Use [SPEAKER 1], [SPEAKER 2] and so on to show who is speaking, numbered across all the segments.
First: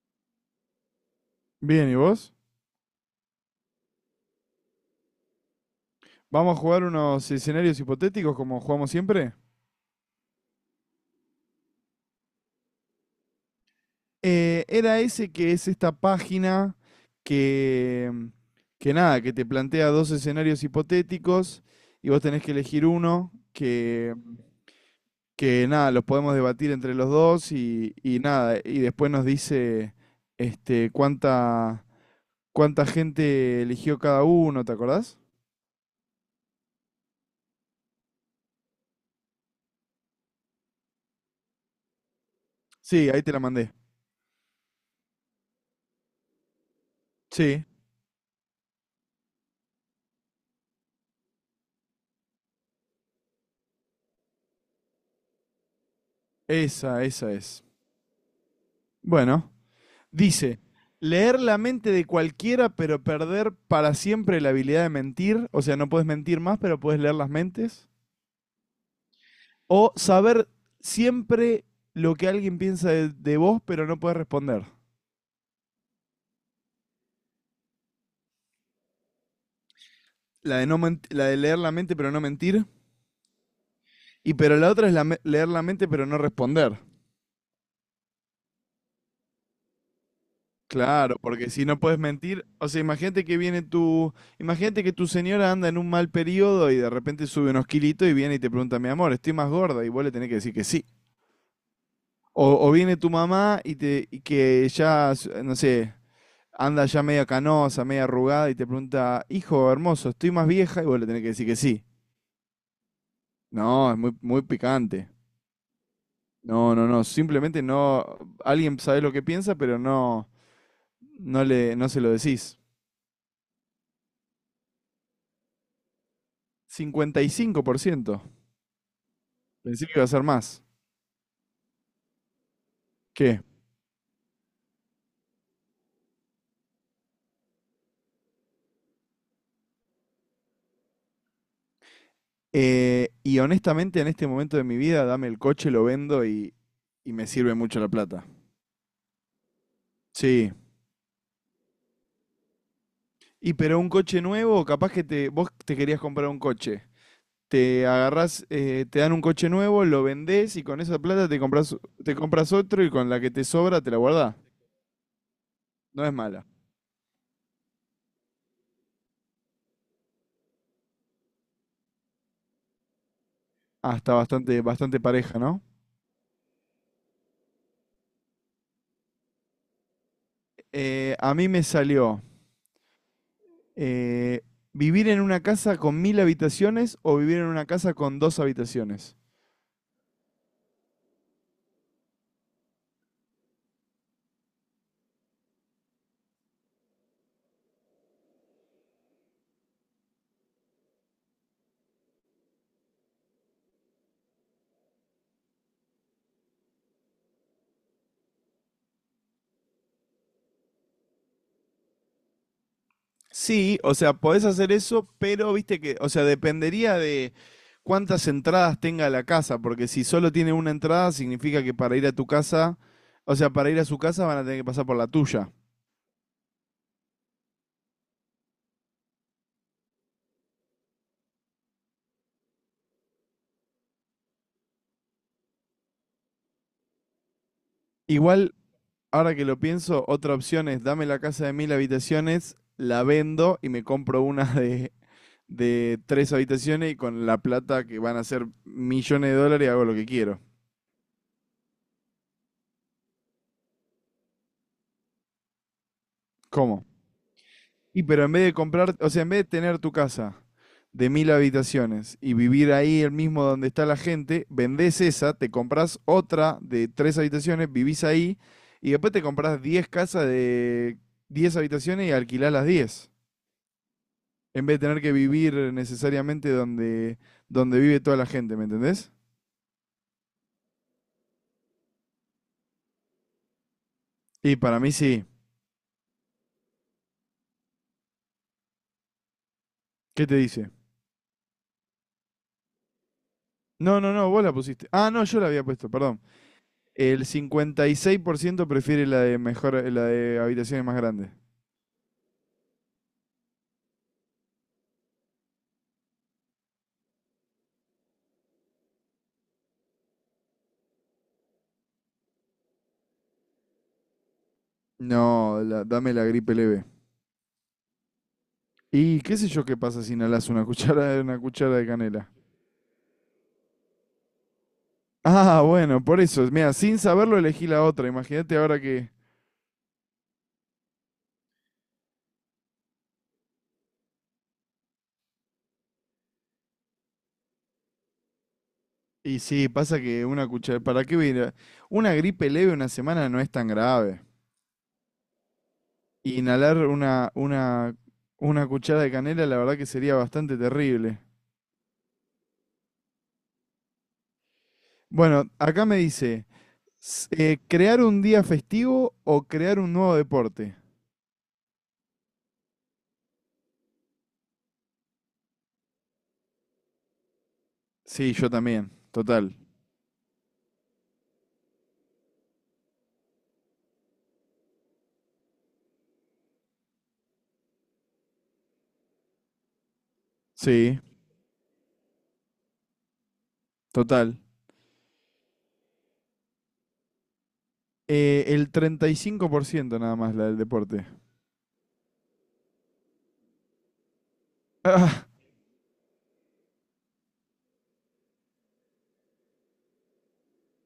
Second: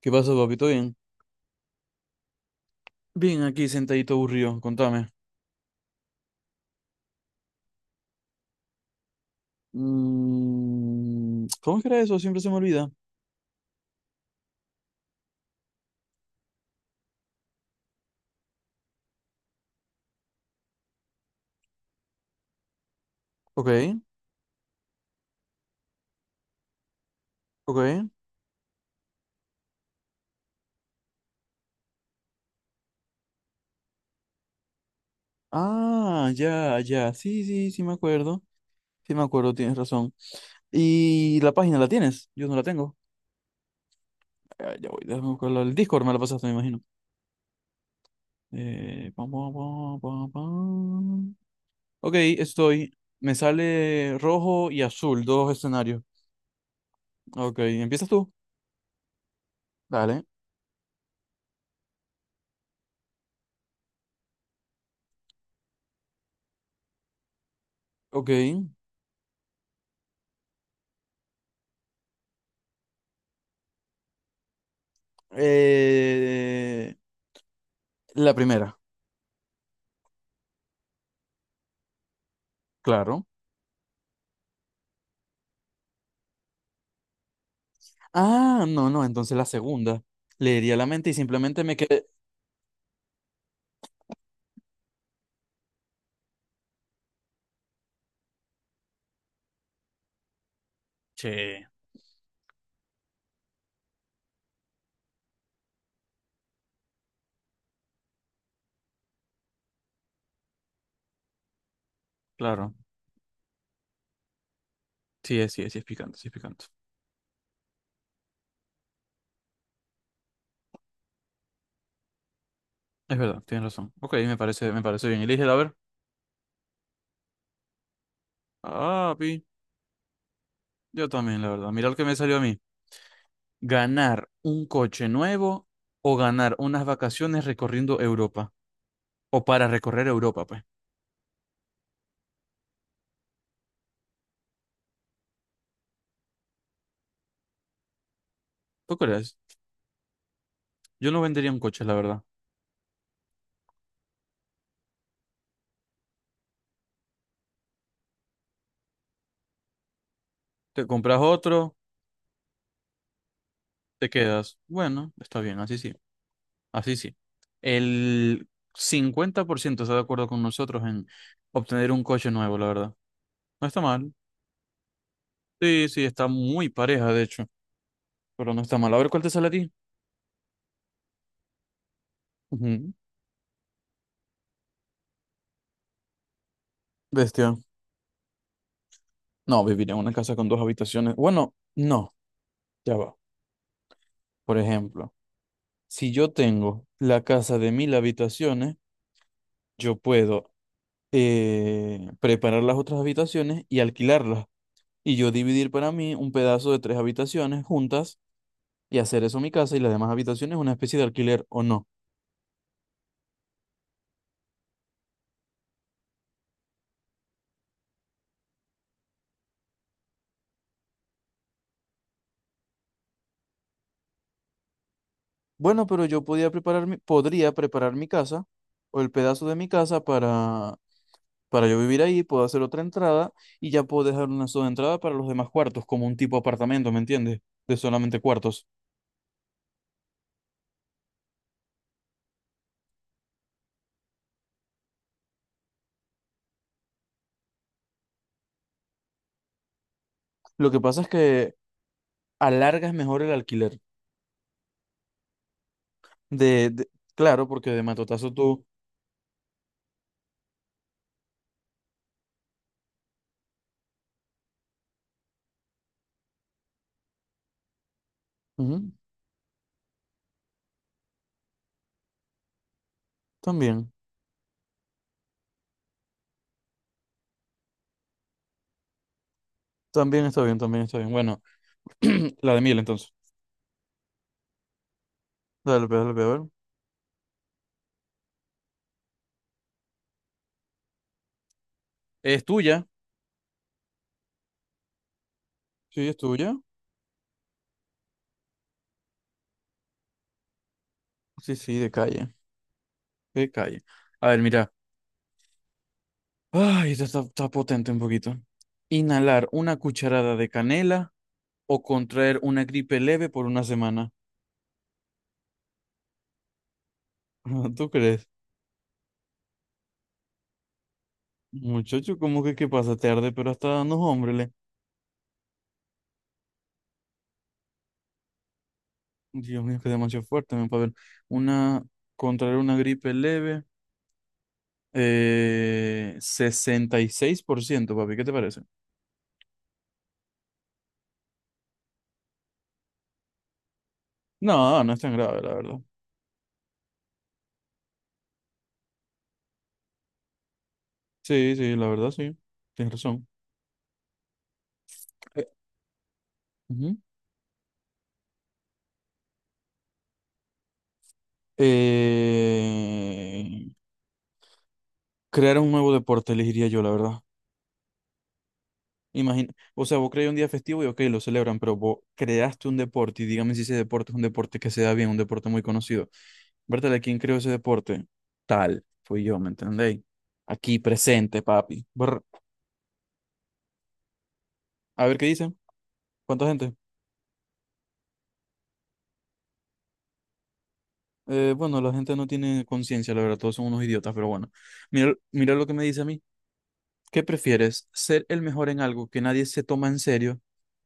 [SPEAKER 1] ¿Qué pasó, papito? Bien.
[SPEAKER 2] Bien, ¿y vos?
[SPEAKER 1] Bien, aquí sentadito aburrido, contame.
[SPEAKER 2] Vamos a jugar unos escenarios hipotéticos como jugamos siempre.
[SPEAKER 1] ¿Cómo es que era eso? Siempre se me olvida.
[SPEAKER 2] Era ese que es esta página que, que nada, que te plantea dos escenarios hipotéticos y vos tenés que elegir uno
[SPEAKER 1] Ok,
[SPEAKER 2] que nada, los podemos debatir entre los dos y,
[SPEAKER 1] ok.
[SPEAKER 2] y nada, y después nos dice este, cuánta, cuánta gente eligió cada uno, ¿te acordás?
[SPEAKER 1] Ah, ya, ya. Sí, sí, sí me acuerdo. Sí me acuerdo, tienes razón. ¿Y la página la tienes? Yo no la tengo.
[SPEAKER 2] Sí, ahí te la mandé.
[SPEAKER 1] Ah, ya voy, déjame buscarla. El Discord me la pasaste, me imagino.
[SPEAKER 2] Sí,
[SPEAKER 1] Pam, pam, pam, pam, pam. Ok, estoy. Me sale rojo y azul, dos escenarios.
[SPEAKER 2] esa
[SPEAKER 1] Ok,
[SPEAKER 2] es.
[SPEAKER 1] ¿empiezas tú?
[SPEAKER 2] Bueno,
[SPEAKER 1] Dale.
[SPEAKER 2] dice, leer la mente de cualquiera, pero perder para siempre la habilidad de mentir. O sea, no puedes mentir más, pero puedes leer las mentes.
[SPEAKER 1] Ok.
[SPEAKER 2] O saber siempre lo que alguien piensa de vos, pero no puedes responder.
[SPEAKER 1] Eh, La primera,
[SPEAKER 2] La de, no la de leer la mente, pero no mentir.
[SPEAKER 1] claro.
[SPEAKER 2] Y pero la otra es la leer la mente, pero no responder.
[SPEAKER 1] Ah, no, no, entonces la segunda. Leería la mente y
[SPEAKER 2] Claro, porque
[SPEAKER 1] simplemente
[SPEAKER 2] si
[SPEAKER 1] me
[SPEAKER 2] no puedes
[SPEAKER 1] quedé.
[SPEAKER 2] mentir, o sea, imagínate que viene tu, imagínate que tu señora anda en un mal periodo y de repente sube unos kilitos y viene y te pregunta, mi amor, estoy más gorda, y vos le tenés que decir que sí.
[SPEAKER 1] Che,
[SPEAKER 2] O viene tu mamá y, te, y que ya, no sé, anda ya media canosa, media arrugada y te pregunta, hijo hermoso, estoy más vieja y vos le tenés que decir que sí.
[SPEAKER 1] claro.
[SPEAKER 2] No, es muy, muy picante.
[SPEAKER 1] Sí, es picante, sí, es picante.
[SPEAKER 2] No, no, no, simplemente no, alguien sabe lo que piensa, pero no, no le, no se lo decís.
[SPEAKER 1] Es verdad, tienes razón. Ok, me parece bien. Elige, a ver.
[SPEAKER 2] 55%.
[SPEAKER 1] Ah, pi.
[SPEAKER 2] Pensé que iba a ser más.
[SPEAKER 1] Yo también, la verdad. Mira lo que me salió a mí.
[SPEAKER 2] ¿Qué?
[SPEAKER 1] ¿Ganar un coche nuevo o ganar unas vacaciones recorriendo Europa? O para recorrer Europa, pues.
[SPEAKER 2] Y honestamente en este momento de mi vida, dame el coche, lo vendo y me sirve mucho la plata.
[SPEAKER 1] ¿Tú crees?
[SPEAKER 2] Sí,
[SPEAKER 1] Yo no vendería un coche, la verdad.
[SPEAKER 2] y pero un coche nuevo, capaz que te, vos te querías comprar un coche. Te agarrás, te dan un coche nuevo, lo vendés y con
[SPEAKER 1] Te
[SPEAKER 2] esa
[SPEAKER 1] compras
[SPEAKER 2] plata te
[SPEAKER 1] otro,
[SPEAKER 2] compras, te compras otro y con la que te sobra te la
[SPEAKER 1] te
[SPEAKER 2] guardás.
[SPEAKER 1] quedas. Bueno, está bien, así sí.
[SPEAKER 2] No es mala.
[SPEAKER 1] Así sí. El 50% está de acuerdo con nosotros en obtener un coche nuevo, la verdad. No está
[SPEAKER 2] Ah,
[SPEAKER 1] mal.
[SPEAKER 2] está bastante, bastante pareja, ¿no?
[SPEAKER 1] Sí, sí, está muy pareja, de hecho. Pero no está mal. A ver cuál te sale a ti.
[SPEAKER 2] A mí me salió
[SPEAKER 1] Ujú.
[SPEAKER 2] eh, vivir en una casa con mil habitaciones o vivir en
[SPEAKER 1] Bestia.
[SPEAKER 2] una casa con dos habitaciones.
[SPEAKER 1] No, vivir en una casa con dos habitaciones. Bueno, no, ya va. Por ejemplo, si yo tengo la casa de mil habitaciones, yo puedo preparar las otras habitaciones y alquilarlas. Y yo dividir para mí un pedazo de tres habitaciones juntas y hacer eso mi casa y las demás habitaciones una especie de alquiler o no.
[SPEAKER 2] Sí, o sea, podés hacer eso, pero viste que, o sea, dependería de cuántas entradas tenga la casa, porque si solo tiene una entrada, significa que para ir a tu casa, o sea, para ir a su casa van a tener que pasar por la tuya.
[SPEAKER 1] Bueno, pero yo podría preparar mi casa o el pedazo de mi casa para yo vivir ahí, puedo hacer otra entrada y ya puedo dejar una sola entrada para los demás cuartos, como un tipo apartamento, ¿me entiendes? De solamente
[SPEAKER 2] Igual,
[SPEAKER 1] cuartos.
[SPEAKER 2] ahora que lo pienso, otra opción es dame la casa de mil habitaciones, la vendo y me compro una de tres habitaciones y con la plata que van a ser millones de dólares hago lo que quiero.
[SPEAKER 1] Lo que pasa es que alargas mejor el alquiler. De,
[SPEAKER 2] ¿Cómo?
[SPEAKER 1] de- claro, porque de
[SPEAKER 2] Y pero
[SPEAKER 1] matotazo
[SPEAKER 2] en vez de
[SPEAKER 1] tú...
[SPEAKER 2] comprar, o sea, en vez de tener tu casa de mil habitaciones y vivir ahí el mismo donde está la gente, vendés esa, te compras otra de tres habitaciones, vivís ahí
[SPEAKER 1] Ujú,
[SPEAKER 2] y después te compras 10 casas de 10 habitaciones y alquilás las 10
[SPEAKER 1] también,
[SPEAKER 2] en vez de tener que vivir necesariamente donde, vive toda la gente, ¿me entendés?
[SPEAKER 1] también está bien, también está bien. Bueno, la de miel entonces.
[SPEAKER 2] Y para mí sí.
[SPEAKER 1] Dale, pues, a ver.
[SPEAKER 2] ¿Qué te dice?
[SPEAKER 1] ¿Es tuya?
[SPEAKER 2] No, no, no, vos la pusiste. Ah, no, yo la había puesto,
[SPEAKER 1] Sí, es
[SPEAKER 2] perdón.
[SPEAKER 1] tuya.
[SPEAKER 2] El 56% prefiere la de mejor, la de habitaciones más grandes.
[SPEAKER 1] Sí, sí, de calle. Qué calle. A ver, mira. Ay, esto está, está potente un poquito. Inhalar una cucharada de canela o contraer una gripe leve por una semana.
[SPEAKER 2] No, dame la gripe leve.
[SPEAKER 1] ¿Tú crees?
[SPEAKER 2] Y qué sé yo qué pasa si inhalas una cuchara de una cuchara de
[SPEAKER 1] Muchacho,
[SPEAKER 2] canela.
[SPEAKER 1] ¿cómo que qué pasa? Te arde, pero hasta no, hombre.
[SPEAKER 2] Ah, bueno, por eso. Mira, sin saberlo elegí la otra. Imagínate ahora que.
[SPEAKER 1] Dios mío, que demasiado fuerte, me para ver. Una, contraer una gripe leve, 66%, papi, ¿qué te parece?
[SPEAKER 2] Y sí, pasa que una cuchara. ¿Para qué voy a ir Una gripe leve una semana no es tan grave.
[SPEAKER 1] No, no es tan grave, la verdad.
[SPEAKER 2] Y inhalar una cuchara de canela, la verdad que sería bastante terrible.
[SPEAKER 1] Sí, sí, la verdad, sí. Tienes razón. Eh,
[SPEAKER 2] Bueno, acá me dice:
[SPEAKER 1] ujú.
[SPEAKER 2] ¿crear un día festivo o crear un nuevo deporte?
[SPEAKER 1] Eh, Crear un nuevo deporte, elegiría yo, la verdad.
[SPEAKER 2] Sí, yo también.
[SPEAKER 1] Imagina,
[SPEAKER 2] Total.
[SPEAKER 1] o sea, vos creas un día festivo y ok, lo celebran, pero vos creaste un deporte y dígame si ese deporte es un deporte que se da bien, un deporte muy conocido. Bertale, ¿quién creó ese deporte? Tal, fui yo, ¿me entendéis? Aquí
[SPEAKER 2] Sí,
[SPEAKER 1] presente, papi. Brr.
[SPEAKER 2] total.
[SPEAKER 1] A ver qué dice. ¿Cuánta gente?
[SPEAKER 2] El 35% nada más la del deporte.
[SPEAKER 1] Bueno, la gente no tiene conciencia, la verdad, todos son unos idiotas, pero bueno. Mira,
[SPEAKER 2] Ah,
[SPEAKER 1] mira lo que me dice a mí. ¿Qué prefieres? ¿Ser el mejor en algo que nadie se toma en serio?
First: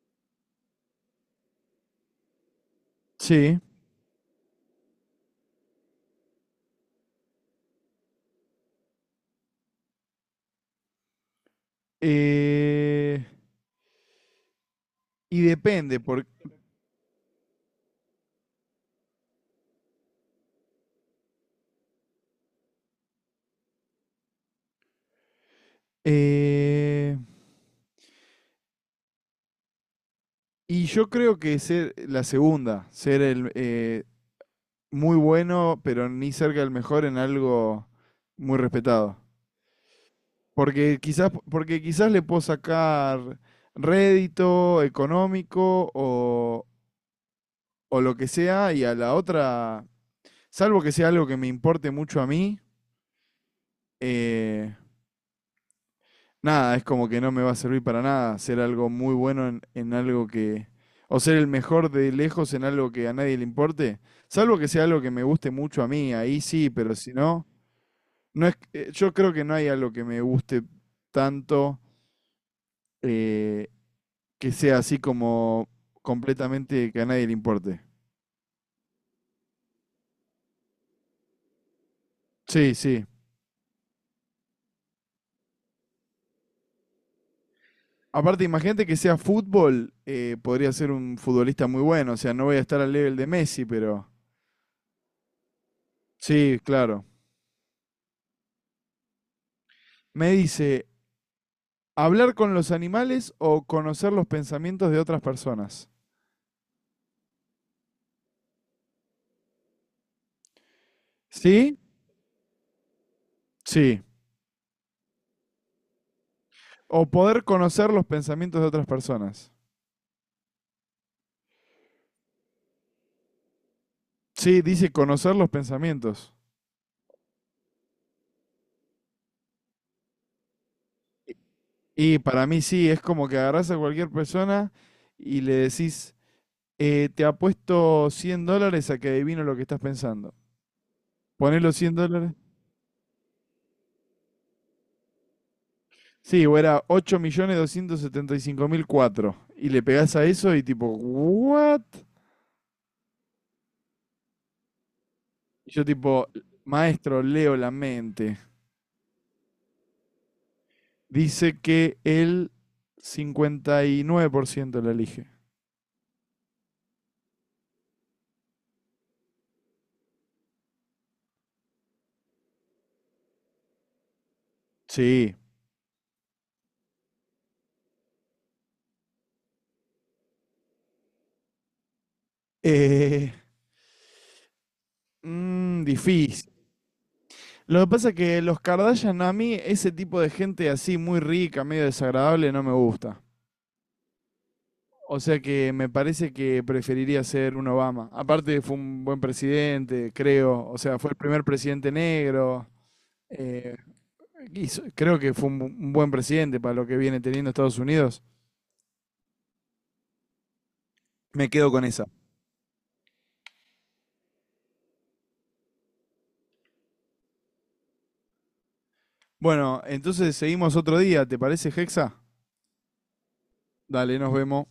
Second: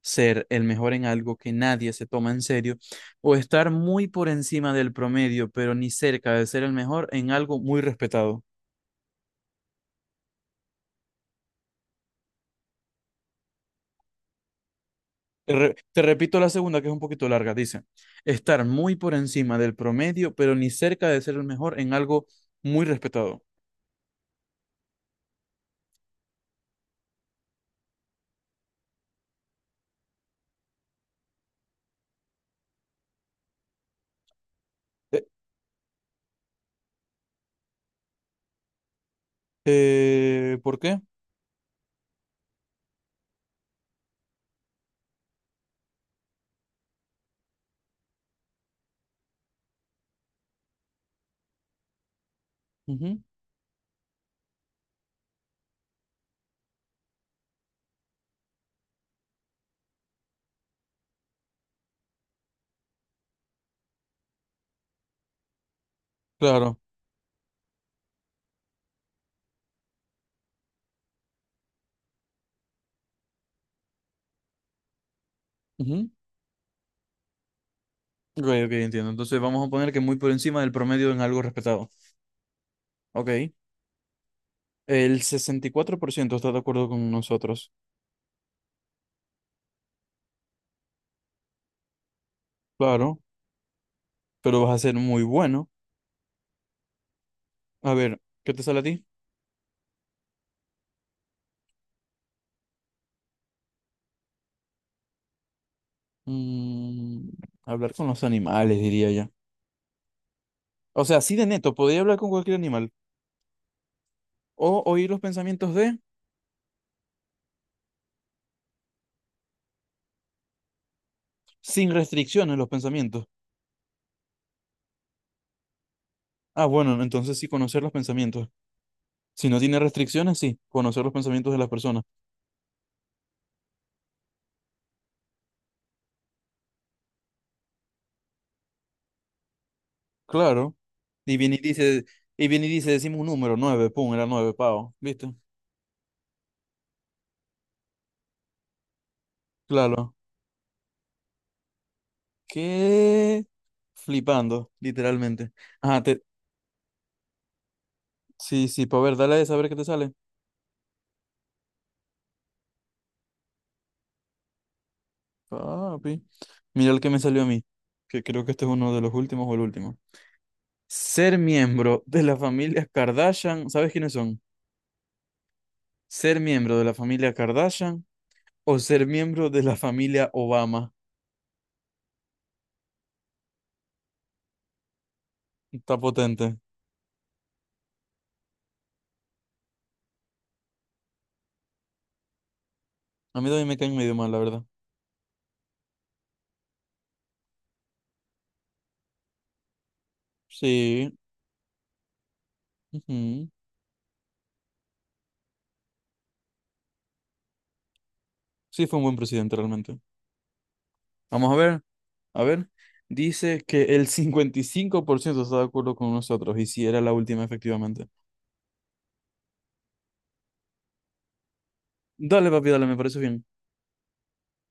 [SPEAKER 1] ¿Ser el mejor en algo que nadie se toma en serio? ¿O
[SPEAKER 2] sí.
[SPEAKER 1] estar muy por encima del promedio, pero ni cerca de ser el mejor en algo muy respetado?
[SPEAKER 2] Eh, y
[SPEAKER 1] Te re-
[SPEAKER 2] depende,
[SPEAKER 1] te repito la segunda, que es un poquito larga. Dice, estar muy por encima del promedio, pero ni cerca de ser el mejor en algo muy respetado.
[SPEAKER 2] eh, y yo creo que ser la segunda, ser el muy
[SPEAKER 1] Eh,
[SPEAKER 2] bueno, pero ni cerca del mejor en algo muy respetado.
[SPEAKER 1] ¿por
[SPEAKER 2] Porque
[SPEAKER 1] qué?
[SPEAKER 2] quizás, porque quizás le puedo sacar rédito económico o lo que sea, y a la otra, salvo que sea algo que me importe mucho a mí,
[SPEAKER 1] Ujú,
[SPEAKER 2] eh, nada, es como que no me va a servir para nada ser algo muy bueno en algo que... O ser el mejor de lejos en algo que a nadie le importe. Salvo que sea algo que me guste mucho a mí, ahí sí,
[SPEAKER 1] claro.
[SPEAKER 2] pero si no, no es, yo creo que no hay algo que me guste tanto eh, que sea así como
[SPEAKER 1] Ujú.
[SPEAKER 2] completamente que a nadie le importe.
[SPEAKER 1] Ok, ok, entiendo. Entonces vamos a poner que muy por encima del promedio en algo respetado.
[SPEAKER 2] Sí, sí.
[SPEAKER 1] Ok. El 64% está de acuerdo con nosotros.
[SPEAKER 2] Aparte, imagínate que sea fútbol, podría ser un futbolista muy bueno. O sea, no voy a estar al nivel
[SPEAKER 1] Claro,
[SPEAKER 2] de Messi, pero...
[SPEAKER 1] pero vas a ser muy bueno.
[SPEAKER 2] Sí, claro.
[SPEAKER 1] A ver, ¿qué te sale a ti?
[SPEAKER 2] Me dice, hablar con los animales o conocer los pensamientos de otras personas.
[SPEAKER 1] Mm, hablar con los animales, diría ya. O sea, así de neto,
[SPEAKER 2] ¿Sí?
[SPEAKER 1] podría hablar con cualquier animal.
[SPEAKER 2] Sí.
[SPEAKER 1] O oír los pensamientos de,
[SPEAKER 2] O poder conocer los pensamientos de otras personas.
[SPEAKER 1] sin restricciones, los pensamientos.
[SPEAKER 2] Sí, dice conocer los pensamientos.
[SPEAKER 1] Ah, bueno, entonces sí, conocer los pensamientos. Si no tiene restricciones, sí, conocer los pensamientos de las personas.
[SPEAKER 2] Y para mí sí, es como que agarrás a cualquier persona y le decís, te apuesto $100 a que adivino lo que estás pensando.
[SPEAKER 1] Claro. Y viene y
[SPEAKER 2] Ponés los cien
[SPEAKER 1] dice,
[SPEAKER 2] dólares.
[SPEAKER 1] y viene y dice, decimos un número, nueve, pum, era nueve, pavo, ¿viste?
[SPEAKER 2] Sí, o era 8.275.004. Y 5004. Y le
[SPEAKER 1] Claro.
[SPEAKER 2] pegás a eso y tipo, ¿what?
[SPEAKER 1] ¿Qué? Flipando, literalmente.
[SPEAKER 2] Y yo
[SPEAKER 1] Ajá,
[SPEAKER 2] tipo, maestro, leo la mente.
[SPEAKER 1] sí, sí, para ver, dale a ver qué te sale.
[SPEAKER 2] Dice que el 59% la elige.
[SPEAKER 1] Papi. Mira el que me salió a mí, que creo que este es uno de los últimos o el último. Ser miembro de la familia Kardashian, ¿sabes quiénes son?
[SPEAKER 2] Sí.
[SPEAKER 1] Ser miembro de la familia Kardashian o ser miembro de la familia Obama.
[SPEAKER 2] Eh,
[SPEAKER 1] Está
[SPEAKER 2] Difícil.
[SPEAKER 1] potente.
[SPEAKER 2] Lo que pasa es que los Kardashian, a mí ese tipo de gente así muy rica, medio desagradable, no me gusta.
[SPEAKER 1] A mí también me caen medio mal, la verdad.
[SPEAKER 2] O sea que me parece que preferiría ser un Obama. Aparte fue un buen presidente, creo. O sea, fue
[SPEAKER 1] Sí.
[SPEAKER 2] el primer presidente negro.
[SPEAKER 1] Ujú.
[SPEAKER 2] Eh, Creo que fue un un buen presidente para lo que viene teniendo Estados Unidos.
[SPEAKER 1] Sí, fue un buen presidente realmente.
[SPEAKER 2] Me
[SPEAKER 1] Vamos a
[SPEAKER 2] quedo
[SPEAKER 1] ver.
[SPEAKER 2] con esa.
[SPEAKER 1] A ver, dice que el 55% está de acuerdo con nosotros y si era la última, efectivamente.
[SPEAKER 2] Bueno, entonces seguimos otro día, ¿te parece, Hexa?
[SPEAKER 1] Dale, papi, dale, me parece bien.
[SPEAKER 2] Dale, nos vemos.